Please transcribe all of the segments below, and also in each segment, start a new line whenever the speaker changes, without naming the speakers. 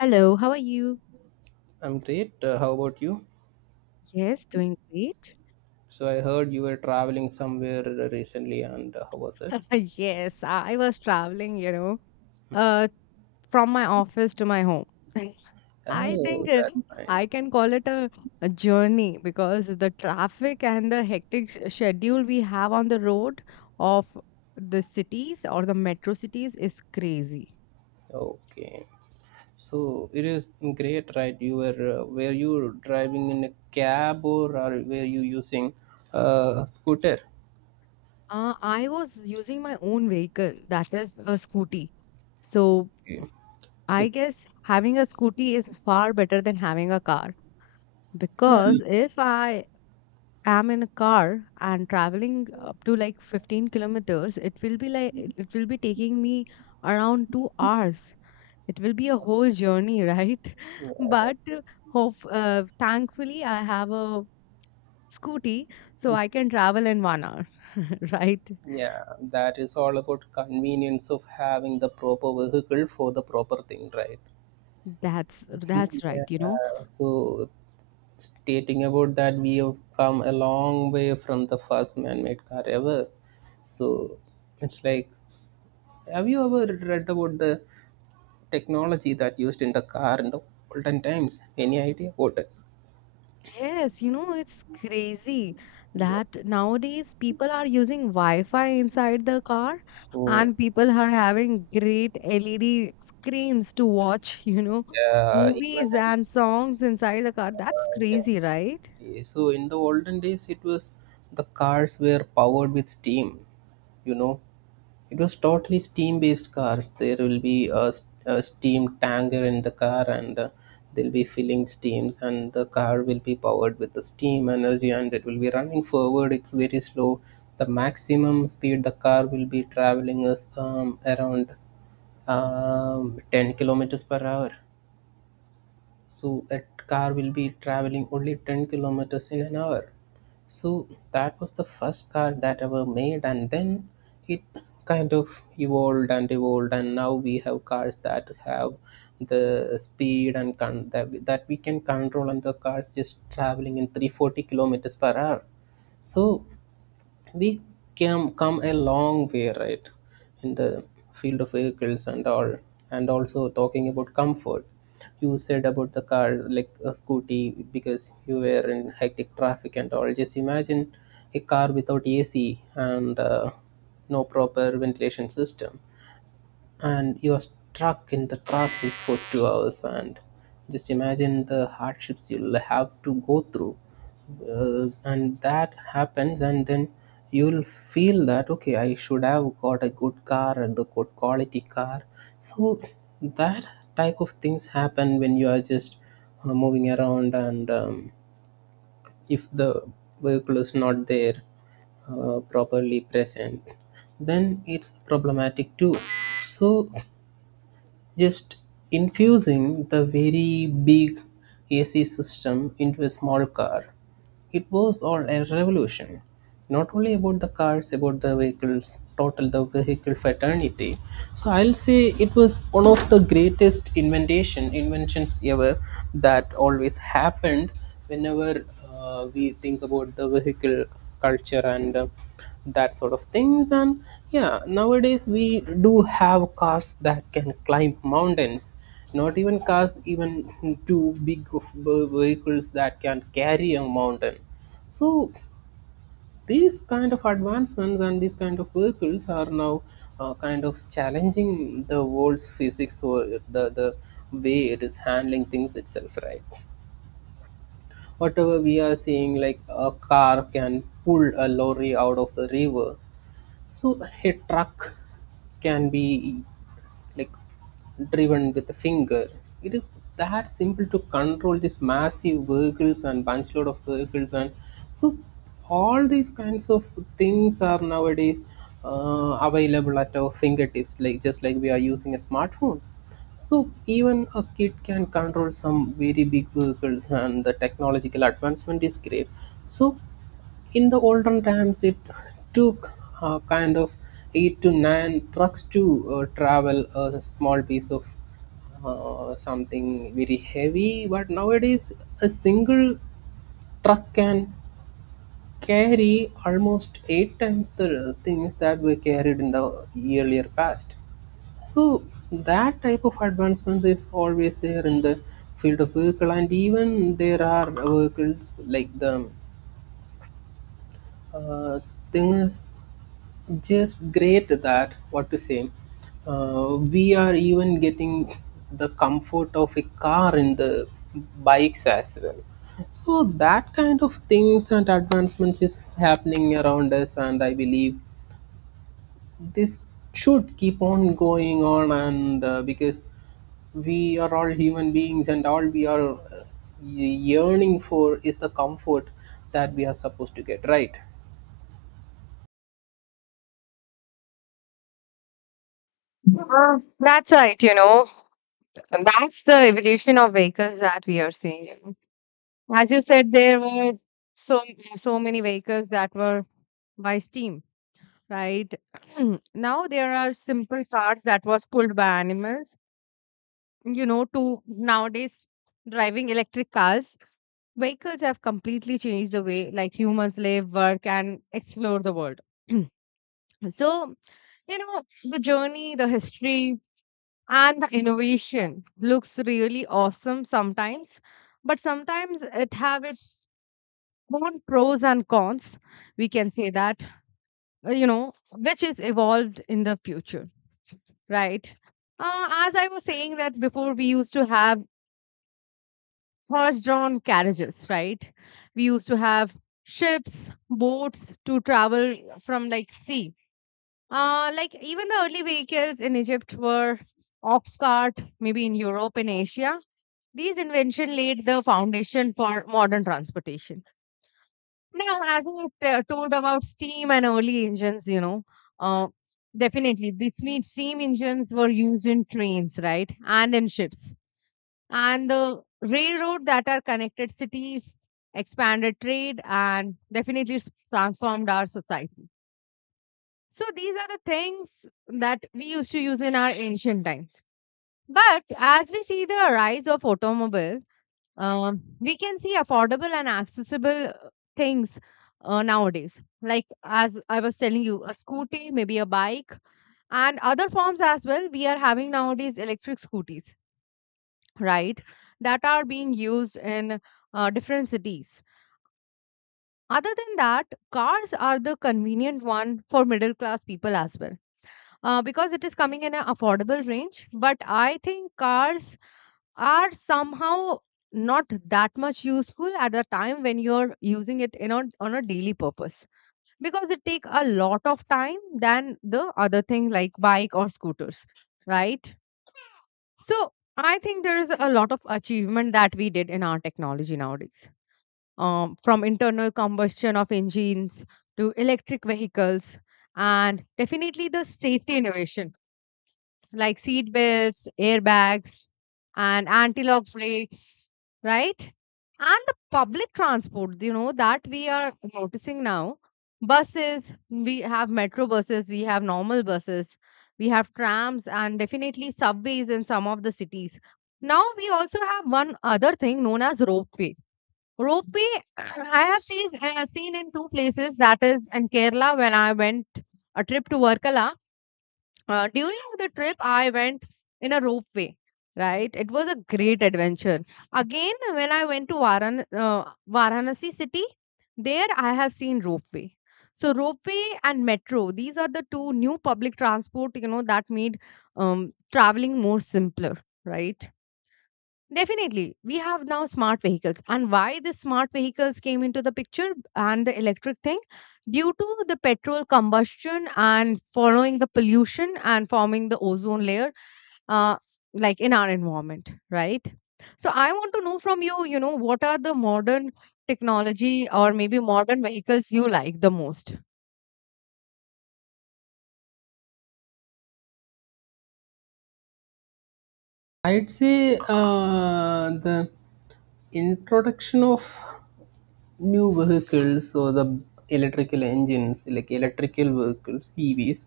Hello, how are you?
I'm great. How about you?
Yes, doing great.
So I heard you were traveling somewhere recently, and how was it?
Yes, I was travelinguh, from my office to my home. I think
Oh, that's
I
fine.
can call it a journey because the traffic and the hectic schedule we have on the road of the cities or the metro cities is crazy.
Okay. So it is great, right? You were you driving in a cab, or were you using a scooter?
I was using my own vehicle, that is a scooty. So
Okay. Yeah.
I guess having a scooty is far better than having a car.
Yeah,
Because if I am in a car and traveling up to like 15 kilometers, it will be like it will be taking me around 2 hours. It will be a whole journey, right?
right.
But hope thankfully I have a scooty, so I can travel in 1 hour, right?
Yeah, that is all about convenience of having the proper vehicle for the proper thing, right?
That's that's right, you
Yeah,
know.
so stating about that, we have come a long way from the first man-made car ever. So it's like, have you ever read about the technology that used in the car in the olden times? Any idea about it?
Yes, it's crazy
Yeah.
that nowadays people are using Wi-Fi inside the car,
Mm.
and people are having great LED screens to watch,
Yeah,
movies and songs inside the car. That's
uh,
crazy, right?
so in the olden days, it was the cars were powered with steam you know It was totally steam-based cars. There will be a steam tanker in the car, and they'll be filling steams, and the car will be powered with the steam energy, and it will be running forward. It's very slow. The maximum speed the car will be traveling is around 10 kilometers per hour, so that car will be traveling only 10 kilometers in an hour. So that was the first car that ever made, and then it kind of evolved and evolved, and now we have cars that have the speed and that we can control, and the cars just traveling in 340 kilometers per hour. So we came come a long way, right, in the field of vehicles and all. And also talking about comfort, you said about the car like a scooty because you were in hectic traffic and all. Just imagine a car without AC and no proper ventilation system, and you're stuck in the traffic for 2 hours, and just imagine the hardships you'll have to go through. And that happens, and then you'll feel that okay, I should have got a good car and the good quality car. So that type of things happen when you are just moving around, and if the vehicle is not there, properly present, then it's problematic too. So just infusing the very big AC system into a small car. It was all a revolution, not only about the cars, about the vehicles, total the vehicle fraternity. So I'll say it was one of the greatest inventions ever that always happened whenever we think about the vehicle culture, and that sort of things. And yeah, nowadays we do have cars that can climb mountains, not even cars, even two big of vehicles that can carry a mountain. So these kind of advancements and these kind of vehicles are now kind of challenging the world's physics, or the way it is handling things itself, right? Whatever we are seeing, like a car can pull a lorry out of the river, so a truck can be, like, driven with a finger. It is that simple to control these massive vehicles and bunch load of vehicles. And so all these kinds of things are nowadays available at our fingertips, like just like we are using a smartphone. So even a kid can control some very big vehicles, and the technological advancement is great. So in the olden times, it took kind of eight to nine trucks to travel a small piece of something very heavy. But nowadays, a single truck can carry almost eight times the things that were carried in the earlier past. So that type of advancements is always there in the field of vehicle. And even there are vehicles like the Uh, things, just great. That what to say, we are even getting the comfort of a car in the bikes as well. So that kind of things and advancements is happening around us, and I believe this should keep on going on. And because we are all human beings, and all we are yearning for is the comfort that we are supposed to get, right?
That's right. And that's the evolution of vehicles that we are seeing. As you said, there were so so many vehicles that were by steam, right? Now there are simple cars that was pulled by animals. You know, to nowadays driving electric cars, vehicles have completely changed the way like humans live, work, and explore the world. So the journey, the history, and the innovation looks really awesome sometimes, but sometimes it have its own pros and cons. We can say that which is evolved in the future. Right. As I was saying that before, we used to have horse-drawn carriages, right? We used to have ships, boats to travel from like sea. Like even the early vehicles in Egypt were ox cart, maybe in Europe and Asia. These invention laid the foundation for modern transportation. No, as I told about steam and early enginesuh, definitely this means steam engines were used in trains, right, and in ships, and the railroad that are connected cities expanded trade and definitely transformed our society. So these are the things that we used to use in our ancient times. But as we see the rise of automobiles. We can see affordable and accessible things nowadays. Like as I was telling you, a scooty, maybe a bike, and other forms as well. We are having nowadays electric scooties, right? That are being used in different cities. Other than that, cars are the convenient one for middle class people as well, because it is coming in an affordable range. But I think cars are somehow not that much useful at the time when you're using it in on a daily purpose because it take a lot of time than the other thing like bike or scooters, right? So I think there is a lot of achievement that we did in our technology nowadays, from internal combustion of engines to electric vehicles, and definitely the safety innovation like seat belts, airbags, and anti-lock brakes, right? And the public transport, you know, that we are noticing now. Buses, we have metro buses, we have normal buses, we have trams, and definitely subways in some of the cities. Now we also have one other thing known as ropeway. Ropeway, I have seen in two places. That is in Kerala when I went a trip to Varkala. During the trip, I went in a ropeway. Right, it was a great adventure. Again, when I went to Varanasi city, there I have seen ropeway. So ropeway and metro, these are the two new public transport, that made um, traveling more simpler, right? Definitely. We have now smart vehicles. And why the smart vehicles came into the picture and the electric thing? Due to the petrol combustion and following the pollution and forming the ozone layer, uh, like in our environment, right? So I want to know from you, what are the modern technology or maybe modern vehicles you like the most?
I'd say the introduction of new vehicles or the electrical engines, like electrical vehicles, EVs,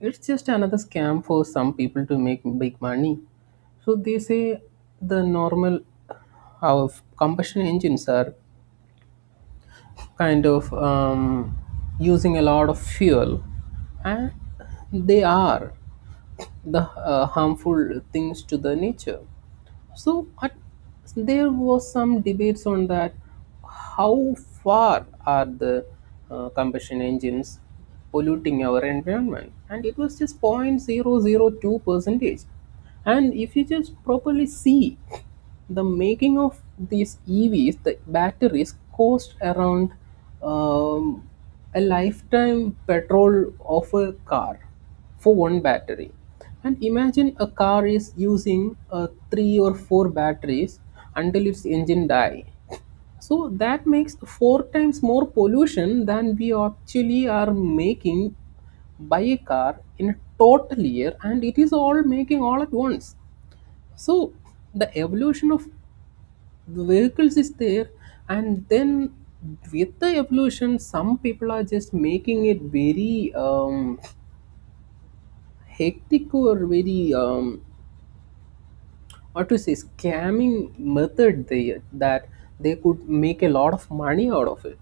it's just another scam for some people to make big money. So they say the normal, our combustion engines are kind of using a lot of fuel, and they are the harmful things to the nature. So there was some debates on that, how far are the combustion engines polluting our environment, and it was just zero point zero zero 0.002 percentage. And if you just properly see the making of these EVs, the batteries cost around um, a lifetime petrol of a car for one battery. And imagine a car is using three or four batteries until its engine die. So that makes four times more pollution than we actually are making by a car in a total year, and it is all making all at once. So the evolution of the vehicles is there, and then with the evolution, some people are just making it very hectic, or very or to say scamming method, they could make a lot of money out of it.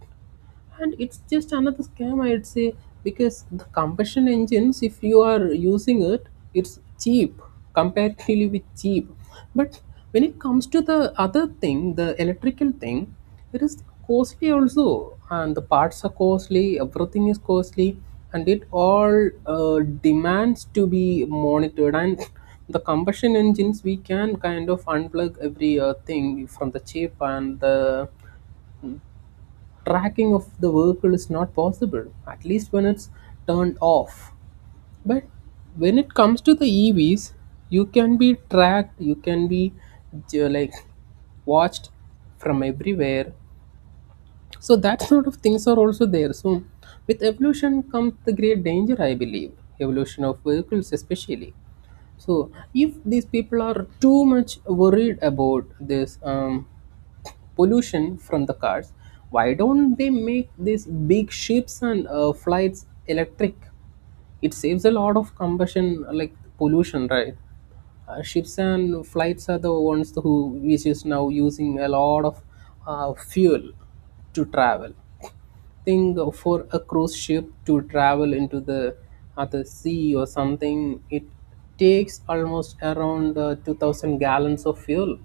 And it's just another scam, I'd say, because the combustion engines, if you are using it, it's cheap, comparatively with cheap. But when it comes to the other thing, the electrical thing, it is costly also, and the parts are costly, everything is costly, and it all demands to be monitored. And the combustion engines, we can kind of unplug every thing from the chip, and the tracking of the vehicle is not possible, at least when it's turned off. But when it comes to the EVs, you can be tracked, you can be, like watched from everywhere. So that sort of things are also there. So with evolution comes the great danger, I believe. Evolution of vehicles, especially. So if these people are too much worried about this pollution from the cars, why don't they make these big ships and flights electric? It saves a lot of combustion, like pollution, right? Ships and flights are the ones who, which is now using a lot of fuel to travel. Think, for a cruise ship to travel into the other sea or something, it takes almost around 2000 gallons of fuel.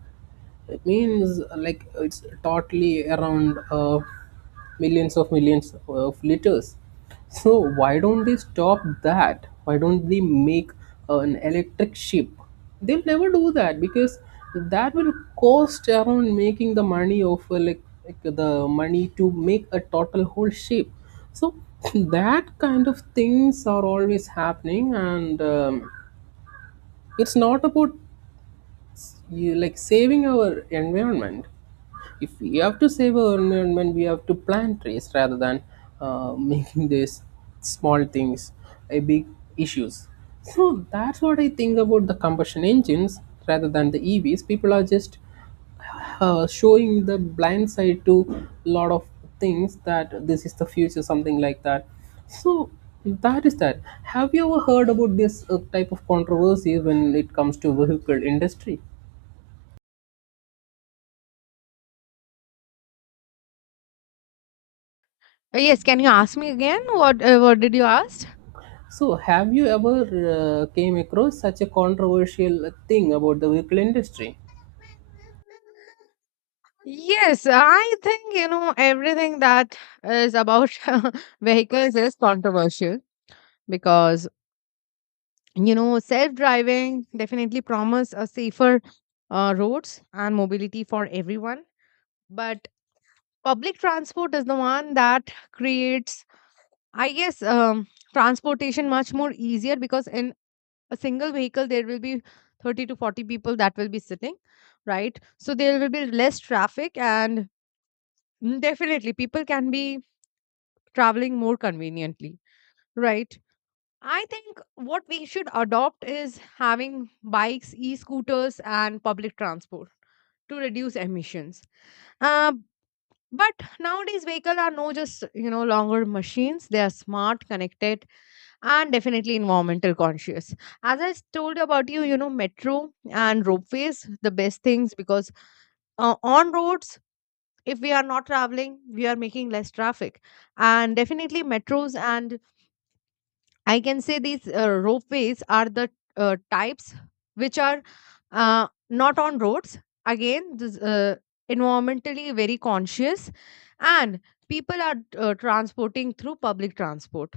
It means, like, it's totally around millions of liters. So why don't they stop that? Why don't they make an electric ship? They'll never do that because that will cost around making the money of like the money to make a total whole ship. So that kind of things are always happening, and it's not about, yes, you like saving our environment. If we have to save our environment, we have to plant trees rather than making these small things a big issues. So that's what I think about the combustion engines, rather than the EVs. People are just showing the blind side to a lot of things that this is the future, something like that. So that is that. Have you ever heard about this type of controversy when it comes to vehicle industry?
Yes, can you ask me again? What did you ask?
So, have you ever came across such a controversial thing about the vehicle industry?
Yes, I think, everything that is about vehicles is controversial because, self-driving definitely promise a safer roads and mobility for everyone. But public transport is the one that creates, I guess, transportation much more easier because in a single vehicle, there will be 30 to 40 people that will be sitting, right? So there will be less traffic, and definitely people can be traveling more conveniently, right? I think what we should adopt is having bikes, e scooters, and public transport to reduce emissions. Uh, but nowadays, vehicles are no just longer machines. They are smart, connected, and definitely environmental conscious. As I told about you, you know metro and ropeways, the best things because on roads, if we are not traveling, we are making less traffic, and definitely metros and I can say these ropeways are the types which are not on roads. Again, this, environmentally very conscious, and people are transporting through public transport.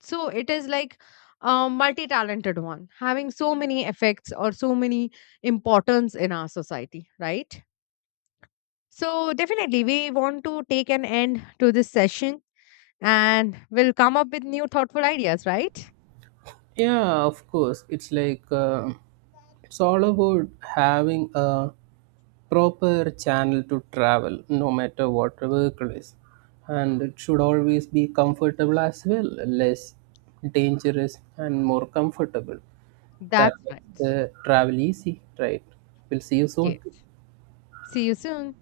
So it is like a multi-talented one, having so many effects or so many importance in our society, right? So definitely, we want to take an end to this session, and we'll come up with new thoughtful ideas, right?
Yeah, of course. It's like, it's all about having a proper channel to travel, no matter what the vehicle is, and it should always be comfortable as well, less dangerous and more comfortable. That
That's
makes
right.
the travel easy, right? We'll see you soon.
Yes. See you soon.